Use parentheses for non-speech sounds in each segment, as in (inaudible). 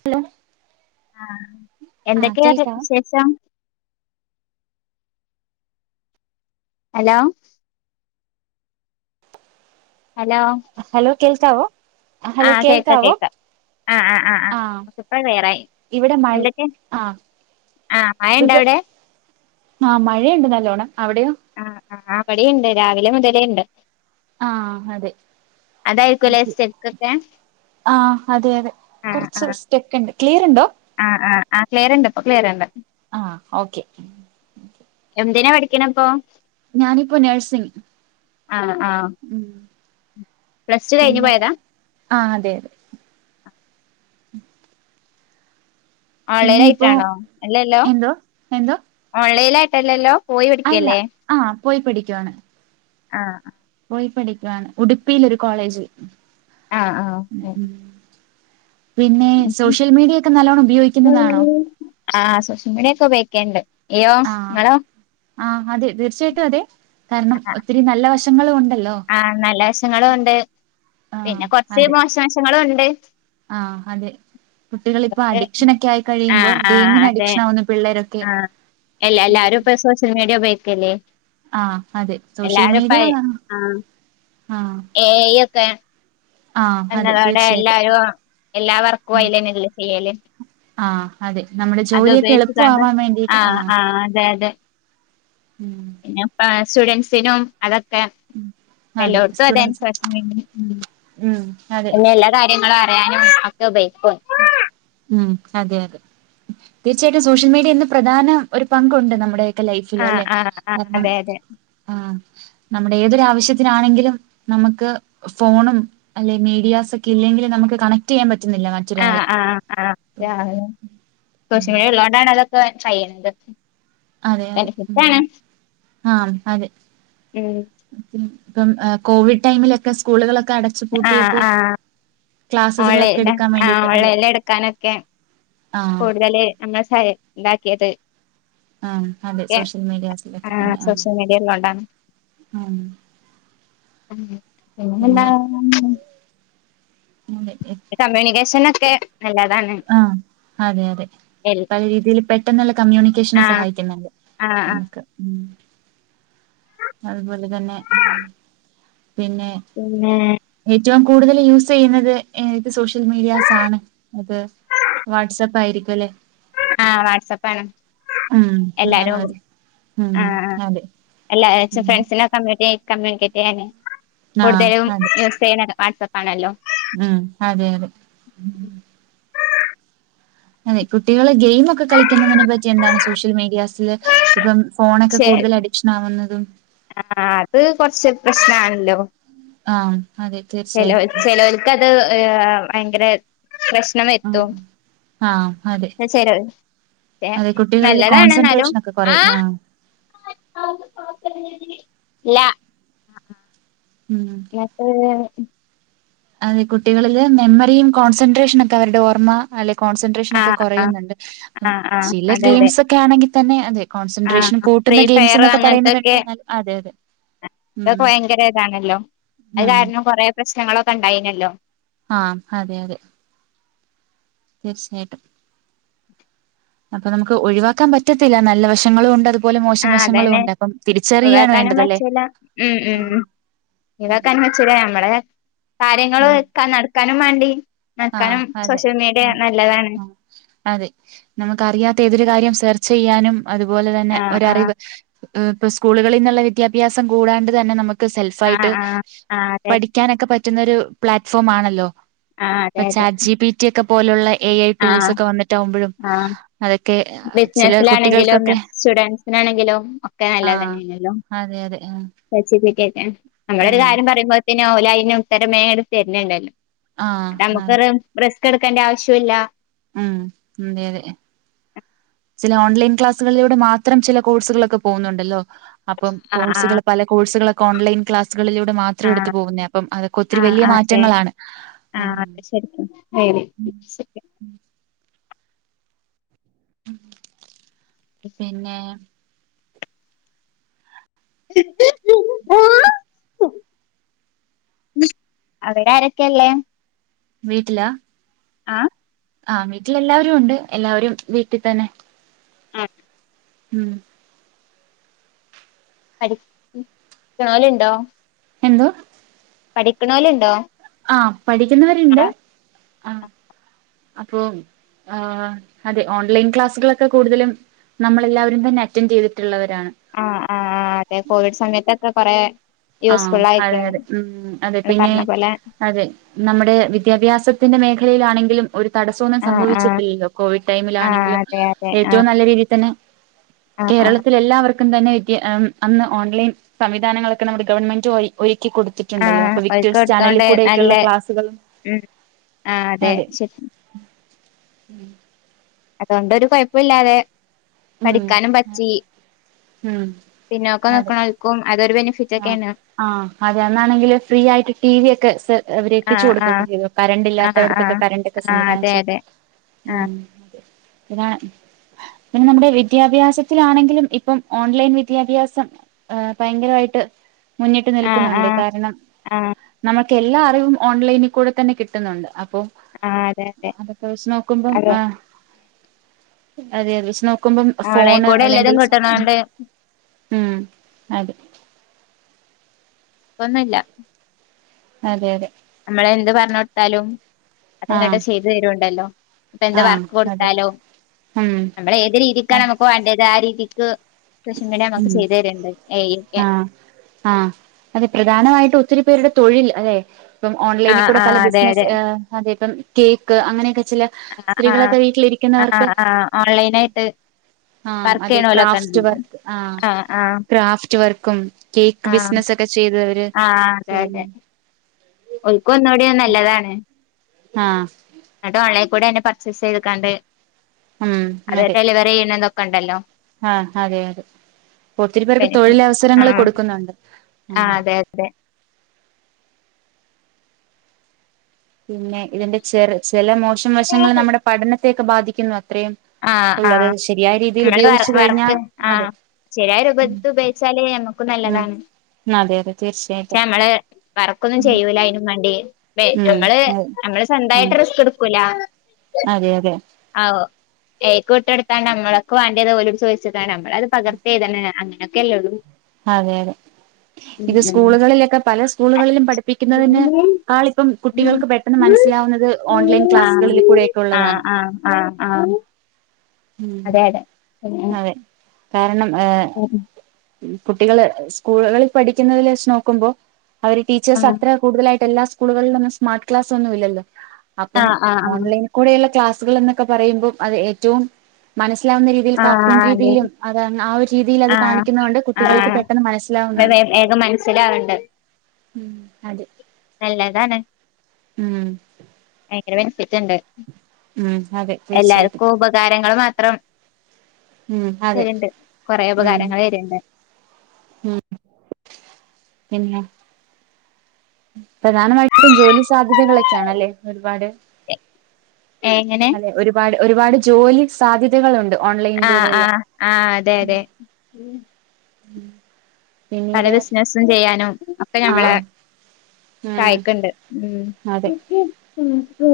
Hello ആഹ് എന്തെക്കെയാ വിശേഷം? ഹലോ ഹലോ അ ഹലോ ആഹ് കേക്ക കേൾക്കാവൊ? കേക്ക ആഹ് ആഹ് ആഹ് ഇപ്പ ക്ളിയറായി ഇവിടെ മഴ എന്തൊക്കെ ആഹ് ആഹ് സുഖം മഴണ്ടവ്ടെ? ആഹ് മഴയ്ണ്ട് നല്ലോണം അവിടെയോ? ആഹ് ആഹ് ഇബടേണ്ട് രാവിലെ മുതലേണ്ട്. ആഹ് അതെ അതായിരിക്കുംല്ലേ സ്റ്റെപ്പൊക്കെ ആഹ് അതെ അതെ കൊറച്ച് സ്റ്റെക്ക്ണ്ട് ക്ലീറ്ണ്ടൊ ആഹ് ആഹ് ആഹ് ക്ലിയർണ്ട് ഇപ്പൊ ക്ലിയർണ്ട് ആഹ് ഓക്കെ തിനെ പഠിക്ക്ണെപ്പോ ഞാനിപ്പൊ നഴ്സിങ് ആഹ് ആഹ് ഉം പ്ലസ് ടു കഴിഞ്ഞ് പിന്നെ പോയതാ ആഹ് അതെ പിന്നെ ഇപ്പോ ഓൺലൈലായിട്ടാണൊ അല്ലല്ലൊ എന്തോ എന്തോ ഓൺലൈലായിട്ട്ല്ലല്ലൊ അല്ല ആഹ് പോയി പഠിക്കുവാണ് ആഹ് പോയി പഠിക്കുവാണ് ഉടുപ്പിയിലൊരു കോളേജിൽ ആഹ് ആഹ് പിന്നെ സോഷ്യൽ മീഡിയ ഒക്കെ നല്ലോണം ഉപയോഗിക്കുന്നതാണോ ആഹ് സോഷ്യൽ മീഡിയൊക്കെ ഉപയോ ണ്ട് യ്യോ ആഹ് ഇങ്ങളോ ആഹ് അതെ തീർച്ച്യായിട്ടും അതെ കാരണം ഒത്തിരി നല്ല വശങ്ങളൂണ്ട് ആഹ് നല്ല വശങ്ങളുണ്ട് ആഹ് പിന്നെ കൊറച്ച് അതെ മോശവശങ്ങളുണ്ട് ആഹ് അതെ കുട്ടികളിപ്പൊ അതുകൊണ്ട് അഡിക്ഷനൊക്കെ ആയി കഴിയുമ്പൊ ആഹ് ആഹ് ഗെയിമിന് അതെ അഡിക്ഷനാവുന്ന പിള്ളേരൊക്കെ ആഹ് എല്ല എല്ലാരും ഇപ്പ സോഷ്യൽ മീഡിയ ഉബയോഗിക്കല്ലെ ആഹ് അതെ സോഷ്യൽ മീഡിയ ആഹ് ആഹ് ഏഹ് ഏ യുക്കെ ആഹ് അതെ എന്നതോടെ തീർച്ചയായിട്ടും എല്ലാരും എല്ലാ വർക്കു ഉം അയിലെന്നല്ലെ ചെയ്യല് ആഹ് അതെ നമ്മുടെ അത് ജോലിയൊക്കെ ഉപയോഗിച്ചു കാണ്ട് എളുപ്പമാവാൻ വേണ്ടിട്ട് ആഹ് ആഹ് അതെ അതെ ഉം പിന്നെപ്പാ സ്റ്റുഡൻസിനും അത് അതെ എല്ലോർത്തും അതാൻ സ്റ്റുഡന്റ്സ് പ്രസ്നം ഉം അതെ എല്ലാ കാര്യങ്ങളും അറിയാനും ഒക്കെ ഉപയോഗിക്കും ഉം അതെ അതെ തീർച്ചയായിട്ടും സോഷ്യൽ മീഡിയന്ന് പ്രധാന ഒരു പങ്കുണ്ട് നമ്മുടെ ലൈഫില് ആഹ് അല്ലെ ആഹ് ആഹ് കാരണം അതെ അതെ ആഹ് നമ്മുടെ ഏതൊരാവശ്യത്തിനാണെങ്കിലും നമുക്ക് ഫോണും അല്ലെ മീഡിയാസ ഒക്കെ ഇല്ലെങ്കിലും ന നമ്മക് കണക്ട് ചെയ്യാൻ പറ്റുന്നില്ല മറ്റൊരാളെ ആ സോഷ്യൽ മീഡിയ ഉള്ളതോണ്ടാണ് അതൊക്കെ കയ്യിണത് അതെ അതെ ഉം ആഹ് അതെ ഉം ഉം ഇപ്പം കോവിഡ് ടൈമിലൊക്കെ സ്കൂളുകളൊക്കെ ആഹ് അടച്ചുപൂട്ടിയപ്പോ ആഹ് ക്ലാസ്സസുകളൊക്കെ ഓൺലൈൻ എടുക്കാൻ ആഹ് വേണ്ടിട്ട് അത് ഓൺലൈനിൽ എടുക്കാനൊക്കെ കൂടുതല് നമ്മൾ സ ഇതാക്കിയത് ആഹ് അതെ എ സോഷ്യൽ മീഡിയാസിലൊക്കെ ആ സോഷ്യൽ മീഡിയ ഇള്ളോണ്ടാണ് ആം (unintelligible) മം വെജ്‌ജ ചെക്കനൊക്കെ നല്ലതാ ആ അതെ അതെ പല രീതിയിൽ പെട്ടെന്നുള്ള കമ്മ്യൂണിക്കേഷന് ആഹ് സഹായിക്കുന്നുണ്ട് ആഹ് ആഹ് നമക്ക് ഉം അതുപോലെ തന്നെ ഉം പിന്നെ പിന്നെ എ ഏറ്റവും കൂടുതൽ യൂസ് ചെയ്യുന്നത് ഏത് സോഷ്യൽ മീഡിയാസ് ആണ് അത് വാട്സ്ആപ്പ് ആയിരിക്കും അല്ലേ ആ വാട്സ്ആപ്പ് ആണ് ഉം ഞാനും എല്ലാരും അതെ ഉം ആ അതെ എല്ലാ ഉം ഫ്രണ്ട്സിനെ കമ്യണികേറ്റ് കമ്മ്യൂണിക്കേറ്റ് ചെയ്യാനേ ആഹ് കൂടുതലും അതെ യൂസ് ചെയ്യണേ വാട്സആപ്പ് ആണല്ലോ ഉം അതെ അതെ ഉം അതെ കുട്ടികളെ ഗെയിംഒക്കെ കളിക്കുന്നതിനെ പറ്റി എന്താണ് സോഷ്യൽ മീഡിയാസിൽ ഇപ്പം ഫോണൊക്കെ കൂടുതൽ അഡിക്ഷൻ ആവുന്നത് ഉം ആ അത് കൊറച്ച് പ്രശ്‌നാണല്ലോ ആഹ് അതെ ചേലോൽ തീർച്ചയായിട്ടും ചെലോൽക്കത് അത് ഏ ഭയങ്കര പ്രശ്നം ആ എത്തും ആഹ് അതെ ചേലോൽ ഏഹ് അതെ കുട്ടികളിൽ നല്ലതാണ് എന്നാലും കോൺസെൻട്രേഷൻ ഒക്കെ ആ കുറയും ല്ല ഉം മേ (unintelligible) അതെ കുട്ടികളില് മെമ്മറിയും കോൺസെൻട്രേഷന ഒക്കെ അവരുടെ ഓർമ്മ അല്ലെ കോൺസെൻട്രേഷനൊക്കെ ആഹ് ആഹ് കൊറയുന്നുണ്ട് ആഹ് ആഹ് ചില അതെ അതെ ഗെയിംസൊക്കെ ആണെങ്കിതന്നെ അത് കോൺസെൻട്രേഷനും ആഹ് കൂ ഫ്രീ കൂട്ടുന്ന ഗെയിംസ് ഫയർ എന്നൊക്കെ പറയുന്നതുണ്ട് അതെ അതെ ഉം അതൊക്കെ ഭയങ്കര ഇതാണല്ലോ അത് ഉം കാരണം കൊറേ പ്രശ്നങ്ങളൊക്കെ ഇണ്ടയിനല്ലോ ആഹ് അതെ അതെ തീർച്ചയായിട്ടും അപ്പൊ നമുക്ക് ഒഴിവാക്കാൻ പറ്റത്തില്ല നല്ല വശങ്ങളും ഉണ്ട് അത് പോലെ മോശം ആഹ് വശങ്ങളും അതന്നെ ഉണ്ട് അപ്പം തിരിച്ചറിയാണ് ഒഴിവാക്കാനും വേണ്ടത് അല്ലെ ആ ഇതൊക്കെന വെച്ചില്ലേ നമ്മടെ കാര്യങ്ങള് ക്കെ നടക്കാനും മാണ്ടി ആഹ അതെ ഉം ആ അതെ നമുക്ക് അറിയാത്ത ഏതൊരു കാര്യം സേർ ചെയ്യാനും അതുപോലെ തന്നെ ആഹ് ആഹ് ഒരറിവ് ഉം ഇപ്പ സ്കൂളുകളിന്നുള്ള വിദ്യാഭ്യാസം കൂടാണ്ട് തന്നെ നമുക്ക് സെൽഫായിട്ട് ആഹ് ആഹ് ആഹ് അതെ പഠിക്കാനൊക്കെ പറ്റുന്നൊരു പ്ലാറ്റ്ഫോം ആണല്ലോ ആഹ് പ്പോ അതെ അതെ ചാറ്റ് ജി പി ടി ഒക്കെ പോലെയുള്ള എ ഐ ആഹ് ടൂൾസ് ഒക്കെ വന്നിട്ടാവുമ്പോഴും ആഹ് അതൊക്കെ ചില ബിസിനസിലാണെങ്കിലും കുട്ടികൾക്കൊക്കെ സ്റ്റുഡൻസിനാണെങ്കിലും ഒക്കെ നല്ല- ആഹ് തന്നെയണല്ലോ അതെ അതെ ച്ച (unintelligible) നമ്മളൊരു ആഹ് കാര്യം പറയുമ്പോത്തിന് ഓലയിന് ഉത്തരം മേം തരണണ്ടല്ലോ ആഹ് നമുക്ക അതെ റിസ്ക് എടുക്കേണ്ട ആവശ്യുല്ല ഉം ഉം അതെ അതെ ചില ഓൺലൈൻ ക്ലാസ്സുകളിലൂടെ മാത്രം ചില കോഴ്സുകളൊക്കെ പോകുന്നുണ്ടല്ലോ അപ്പം കോഴ്സുകൾ ആഹ് പല കോഴ്സുകളൊക്കെ ഓൺലൈൻ ക്ലാസ്സുകളിലൂടെ മാത്രം എടുത്തു ആഹ് പോകുന്നേആ അപ്പം അതൊക്കെ ഒത്തിരി ആഹ് ലിയ ആഹ് ആഹ് അതെ മാറ്റങ്ങളാണ് ആഹ് മ് അതെ (unintelligible) പിന്നെ ആ അവിടെ ആരൊക്ക്യ ള്ളെ.? വീട്ട്ല? ആഹ് ആഹ് വീട്ടിൽ എല്ലാവരു ഒണ്ട് എല്ലാവരും വീട്ടി തന്നെ. മ്. ഉം. അടി ല് ണ്ടോ.? എന്തോ.? പഠിക്ക്ണോല്ണ്ടോ? ആ പഠിക്ക്‌ന്നവര്ണ്ട് അ. അപ്പൊ ആ അതെ ഓൺലൈൻ ക്ലാസ്കള്ക്കെ കൂടുതലും നമ്മളെല്ലാവരും തന്നെ അറ്റന്റ് യ്തിട്ട്ള്ളവര് ആ ആ (unintelligible) കോവിഡ് സമയത്തെക്കെ കൊറേ ആ അതെ അതെ മ് അതെ ഇങ്ങള് പിന്നെ പറഞ്ഞ പോലെ അതെ നമ്മ്ടെ വിദ്യാഭ്യാസത്തിന്റെ മേഖ (unintelligible) ലാണെങ്കിലും ഒരു തടസോ ന്നും ആഹ് ആഹ് സംഭവിച്ചിട്ടില്ലല്ലോ കോവിഡ് ആഹ് ടൈമിലാണെങ്കിലും അതെ അതെ ആഹ് ഏറ്റവും നല്ല രീതിയിൽ തന്നെ ആഹ് ആഹ് കേരളത്തിൽ എല്ലാവർക്കും തന്നെ വിദ്യ അന്ന് ഓൺലൈൻ സംവിധാനങ്ങള് ക നമ്മുടെ ഗവൺമെന്റ് വഴി ഒഴി കൊടുത്തി ട്ടു ണ്ടല്ലോ ആഹ് അപ്പൊ ഓൽക്ക് വിക്ടേസ് ചാനല്ല് എടുത്തോണ്ട് കൂടെയൊക്കെള്ള ക്ലാസ്കൾ ആഹ അതെ ശ മ് അത്കൊണ്ടൊരു കൊയപ്പൊല്ലാതെ ഉം പഠിക്കാനും പറ്റി ഉം പിന്നോക്കെ നിക്ക്ണോൽക്കും അതൊരു ബെന്ഫ ആ ആ് അതെന്നാണെങ്കില് ഫ്രീ ആയിട്ട് ടി വി ഒക്കെ സാ വര് എത്തിച്ച ആഹ് കൊടുക്കുകൊക്കെ ആഹ് ചെയ്യും കര ണ്ടില്ലാത്ത ആഹ് ട്ത്ത്കെ ആഹ് കറണ്ട് ഒക്കെ ആഹ് അതെ സംവിധാൻച്ച് അതെ ആഹ് മ് ഇതാ പിന്നെ മ്മുടെ വിദ്യാഭ്യാസത്തിലാണെങ്കിലും ഇപ്പം ഓൺലൈൻ വിദ്യാഭ്യാസം ഏ ഭയങ്കരവായിട്ട് മുന്നിട്ട് ആഹ് നിൽക്കുന്നുണ്ട് ആഹ് കാരണം ആഹ് നമക്ക് എല്ലാ അറിവും ഓൺലൈനി കൂടെ തന്നെ കിട്ടുന്നുണ്ട് അ ഒ ആഹ് അതെ അതെ അതൊക്കെ വെച്ച് നോക്കുമ്പം അതെ ആ അതെ അത് വിച് നോ ക്കുമ്പം ഓൺലൈൻ ഫോണ് കൂടെ അല്ലെങ്കിൽ എല്ലതും സ് കിട്ടണോണ്ട് മ് അതെ. പ്പന്നുല്ല. അതെ അതെ. നമ്മള എന്ത് പറഞ്ഞോ ട്ത്താലും- ആഹ് അതനടെ ചെയ്തുവ രുണ്ടല്ലോ ഇപ്പ എന്താ ആഹ് വർക്ക് അതെ ടുത്താലു ഉം നമ്മള ഏത് രീതിക്കാണ് അതെ അമക്ക് വേണ്ടത് ആ രീതിക്ക് ശമീഡിയ മക്ക് ചെയ്ത് ര്ണ്ട് ഏയ്ക്കെ. ആ അതെ പ്രധാനമായിട്ട് ഒത്തിരി പേരുടെ തൊഴിൽ അതെ ഇപ്പം ഓൺലൈനി ആഹ് കൂടെ പല ആഹ് അതെ ബിസിനസ് അതെ ഏ അതെപ്പം കേക്ക് അങ്ങനെക്കെ ചില ആഹ് സ്ത്രീകളൊക്കെ ആഹ് വീട്ടിലിരിക്കുന്നവർക്ക് ആഹ് ആഹ് ഓൺലൈനായിട്ട് ആ വർക്ക് അതെ ചെയ്യണോലൊക്കെ ക്രാഫ്റ്റ് ഉണ്ടല്ലോ വർക്ക് ആ ആഹ് ആഹ് ക്രാഫ്റ്റ് വർക്കും കേക്ക് ആഹ് ബിസിനസ് ക്കെ ചെയ്ത വര് ചെയ്യ്ന്ന ഒൽക് ന്നൂടി അ നല്ലതാണ്. ആഹ് കുടെ ന്നെ പർച്ചേസ് ചെയ്ത്ക്കാണ്ട് ഉം അത് അതെ ഡെലിവറി യ്യ്ണ ന്ധോകോ ണ്ടല്ലോ ആഹ് അതെ അതെ ഒത്തിരി പേർക്ക് ബെനിഫി ആ തൊഴിലവസരങ്ങൾ കൊടുക്കുന്നുണ്ട് ആ ഉം അതെ അതതെ പിന്നെ ഇതിന്റെ ചെറ് ചെല മോശം വശങ്ങൾ നമ്മുടെ പഠനത്തെയൊക്കെ ബാധിക്കുന്നു അത്രയും ആഹ് ഉള്ളത് ആഹ് ശരിയായ രീതിയിൽ നമ്മള് ഉപയോഗിച്ചു കഴിഞ്ഞാ വർക്ക് അതെ ആഹ് ശരിയായ രൂപത്തി ഉപയോഗിച്ചാല് നമക്കും ഉം നല്ലതാണ് അതെ അതെ പക്ഷെ തീർച്ചയായിട്ടും ഞമ്മള് വർക്കൊന്നും ചെയ്യൂല അയിനും വേണ്ടി ഏ ഉം നമ്മള് അതെ നമ്മള് ഉം സ്വന്തായിട്ട് റിസ്ക് എടുക്കൂല അതെ അതെ ആ ഓ അയിക്ക് വീട്ടോടുത്താ നമ്മള്ക്ക്‌ വേണ്ടത് ഓലോട് ചോദിച്ചി ത നമ്മള അത് പകർത്തി എഴുതാനാണ് അങ്ങനൊക്കെല്ലേ ഉള്ളൂ അതെ അതെ ഇത് ഉം സ്കൂളുകളിലൊക്കെ പല സ്കൂളുകളിലും പഠിപ്പിക്കുന്നതിന് ആളിപ്പം കുട്ടികൾക്ക് പെട്ടെന്ന് മന മനസ്സിലാവുന്നത് ഓൺലൈൻ ഉം ആഹ് ക്ലാസ്സുകളിൽ കൂടെയൊക്കെ ആഹ് ഉള്ളതാണ് ആഹ് ആഹ് ആഹ് ഉം അതെ അതെ ആഹ് അതെ കാരണം ഏ കുട്ടികള് സ്കൂളുകളിൽ പഠിക്കുന്നതിൽ വച്ച് നോക്കുമ്പോ അവര് ടീച്ചേർസ് ആഹ് അത്ര കൂടുതലായിട്ട് എല്ലാ സ്കൂളിലൊന്നും സ്മാർട്ട്ക്ലാസ് ഒന്നുമില്ലല്ലോ അപ്പം ആഹ് ആഹ് ആഹ് ഓൺലൈനീക്കൂടെയുള്ള ക്ലാസ് കൾ എന്നൊക്കെ പറയുമ്പോ അത് ഏറ്റവും മനസിലാവുന്ന രീതിയിൽ കാർട്ടൂൺ അതെ രീതിയിലും അത് ന്നാ ആ ഒരു രീതിയിൽ അത് ആഹ് കാണിക്കുന്നൊണ്ട് കുട്ടികൾക്ക് ആഹ് പെട്ടെന്ന് മനസ്സിലാവുന്നുണ്ട് വേഗം മനസ്സിലാവണ്ട് മ്മ് അത നല്ലതാണ് മ്മ്മ് ഭയങ്കര ബെനിഫിറ്റുണ്ട് അതെ തീർച്ചയായിട്ടും എല്ലാര്ക്കും ഉപകാരങ്ങൾ മാത്രം മ്മ് അതെ റെ ഉം ഉപകാരങ്ങൾ വര്ണ്ട് ഉം പിന്നെ.. പ്രധാനമായിട്ടും ജോലി സാധ്യതകളൊക്കെയാണല്ലേ ഒരുപാട് എങ്ങനെ അതെ ഒരുപാട് ഒരുപാട് ജോലി സാധ്യതകളുണ്ട് ആ ആ ഓൺലൈനിലൂടെയെല്ലാം ആ അതെ അതെ ഉം പല ബിസിനസും ചെയ്യാനും അപ്പ ഞമ്മളെ ആഹ് ഉം സഹായിക്കണ്ട് അതെ മ്മ് മ്മ് മ്മ്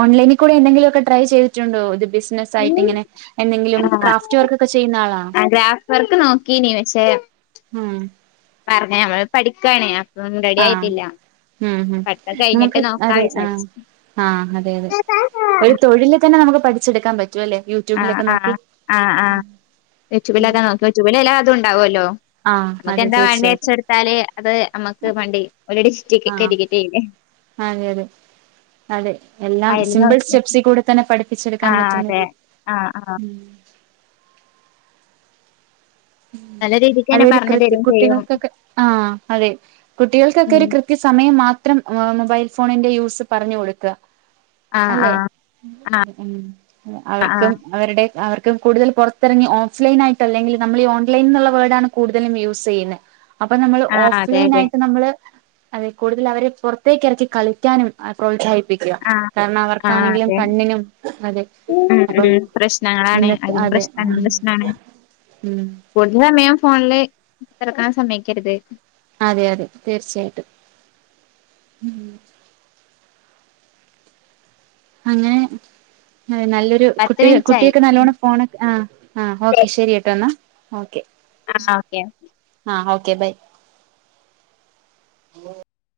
ഓൺലൈനിക്കൂടെ എന്തെങ്കിലൊക്കെ ട്രൈ ചെയ്തിട്ടുണ്ടോ ഇത് ബിസിനസായിട്ട് ഇങ്ങനെ എന്തെങ്കിലും ആഹ് ക്രാഫ്റ്റ് വർക്ക് ഒക്കെ ചെയ്യുന്ന ആളാണോ ആഹ് ഗ്രാഫ് വർക്ക് നോക്കീനി പക്ഷെ മ്മ് പറഞ്ഞ ഞമ്മള് പഠിക്കാണ് അപ്പം റെഡി ആയിട്ടില്ല മ്മ്ഹ് പഠിത്തം കഴിഞ്ഞിട്ട് നമുക്ക് നോക്കാ അതെ ആഹ് വിചാരിച്ച് ആഹ് അതെ അതെ ഒരു തൊഴിൽ തന്നെ നമുക്ക് പഠിച്ചെടുക്കാൻ പ ആ ആ ആ ആ യൂട്യുബിലൊക്കെ നോക്കും യൂട്യൂബിലെല്ലാതും ണ്ടാവല്ലോ ആഹ് നമക്ക് അതെ എന്താ വേണ്ടി തീർച്ചയായിട്ടും വെച്ചെടുത്താല് അത് നമ്മുക്ക് വണ്ടി ഒരു ഡിസ്ട്രിക് ആഹ് കടിക്കറ്റ് ചെയ്യില്ലെ അതെ അതെ അതെ എല്ലാം അയില് സിമ്പിൾ നോക്കി സ്റ്റെപ്സി കൂടെ തന്നെ ആ പഠിപ്പിച്ചെടുക്കാൻ പറ്റുന്ന അതെ രീതി ആഹ് ആഹ് ഉം നല്ല രീതിക്ക് തന്നെ അതൊരു പറഞ്ഞു കൃത്യ തരും ചെയ്യും കുട്ടികൾക്കൊക്കെ ആ അതെ കുട്ടികൾക്കൊക്കെ ഉം ഒരു കൃത്യ സമയം മാത്രം ആ മൊബൈൽ ഫോണിന്റെ യൂസ് പറഞ്ഞു കൊടുക്ക ആ ആ അല്ലെ മ്മ് ആ ആ അവർക്കും അവരുടെ അവർ ക്ക്‌ കൂടുതൽ പുറത്തിറങ്ങി ഓഫ്‌ലൈനായിട്ടല്ലെങ്കിൽ നമ്മളീ ഓൺലൈൻന്നുള്ള വേർഡാണ് കൂടുതലും യൂസെയ്യുന്നെ അപ്പൊ നമ്മള് ആ അതെ അതെ ഓഫ്‌ലൈനായിട്ട് നമ്മള് അതെ കൂടുതൽ അവരെ പുറത്തേക്ക് ഇറക്കി കളിക്കാനും പ്രോത്സാഹി പ്പിക്ക ആ കാരണം ആ അവർക്കാണെങ്കിലും അതെ കണ്ണിനും അതെ ഉം അപ്പം ഉം പ്രശ്നങ്ങളാണ് ഇന്നത്തെ അതിന് അതെ പ്രശ്നാണ് പ്രശ്നാണ് ഉം കൂടുതൽ സമയം ഫോണില് തുറക്കാ ൻ സമ്മതി ക്കരുത് അതെ അതെ തീർച്ചയായിട്ടും. അങ്ങനെ അതെ നല്ലൊരു പത്ത് കുട്ടി മിനിറ്റായി കുട്ടിയക്കെ നല്ലോണം ഫോൺ ആ ആ ഓക്കെ ശെരി കേട്ടോ എന്നാ ഓക്കെ ആഹ ഓക്കെ. ആ ഓക്കെ ബൈ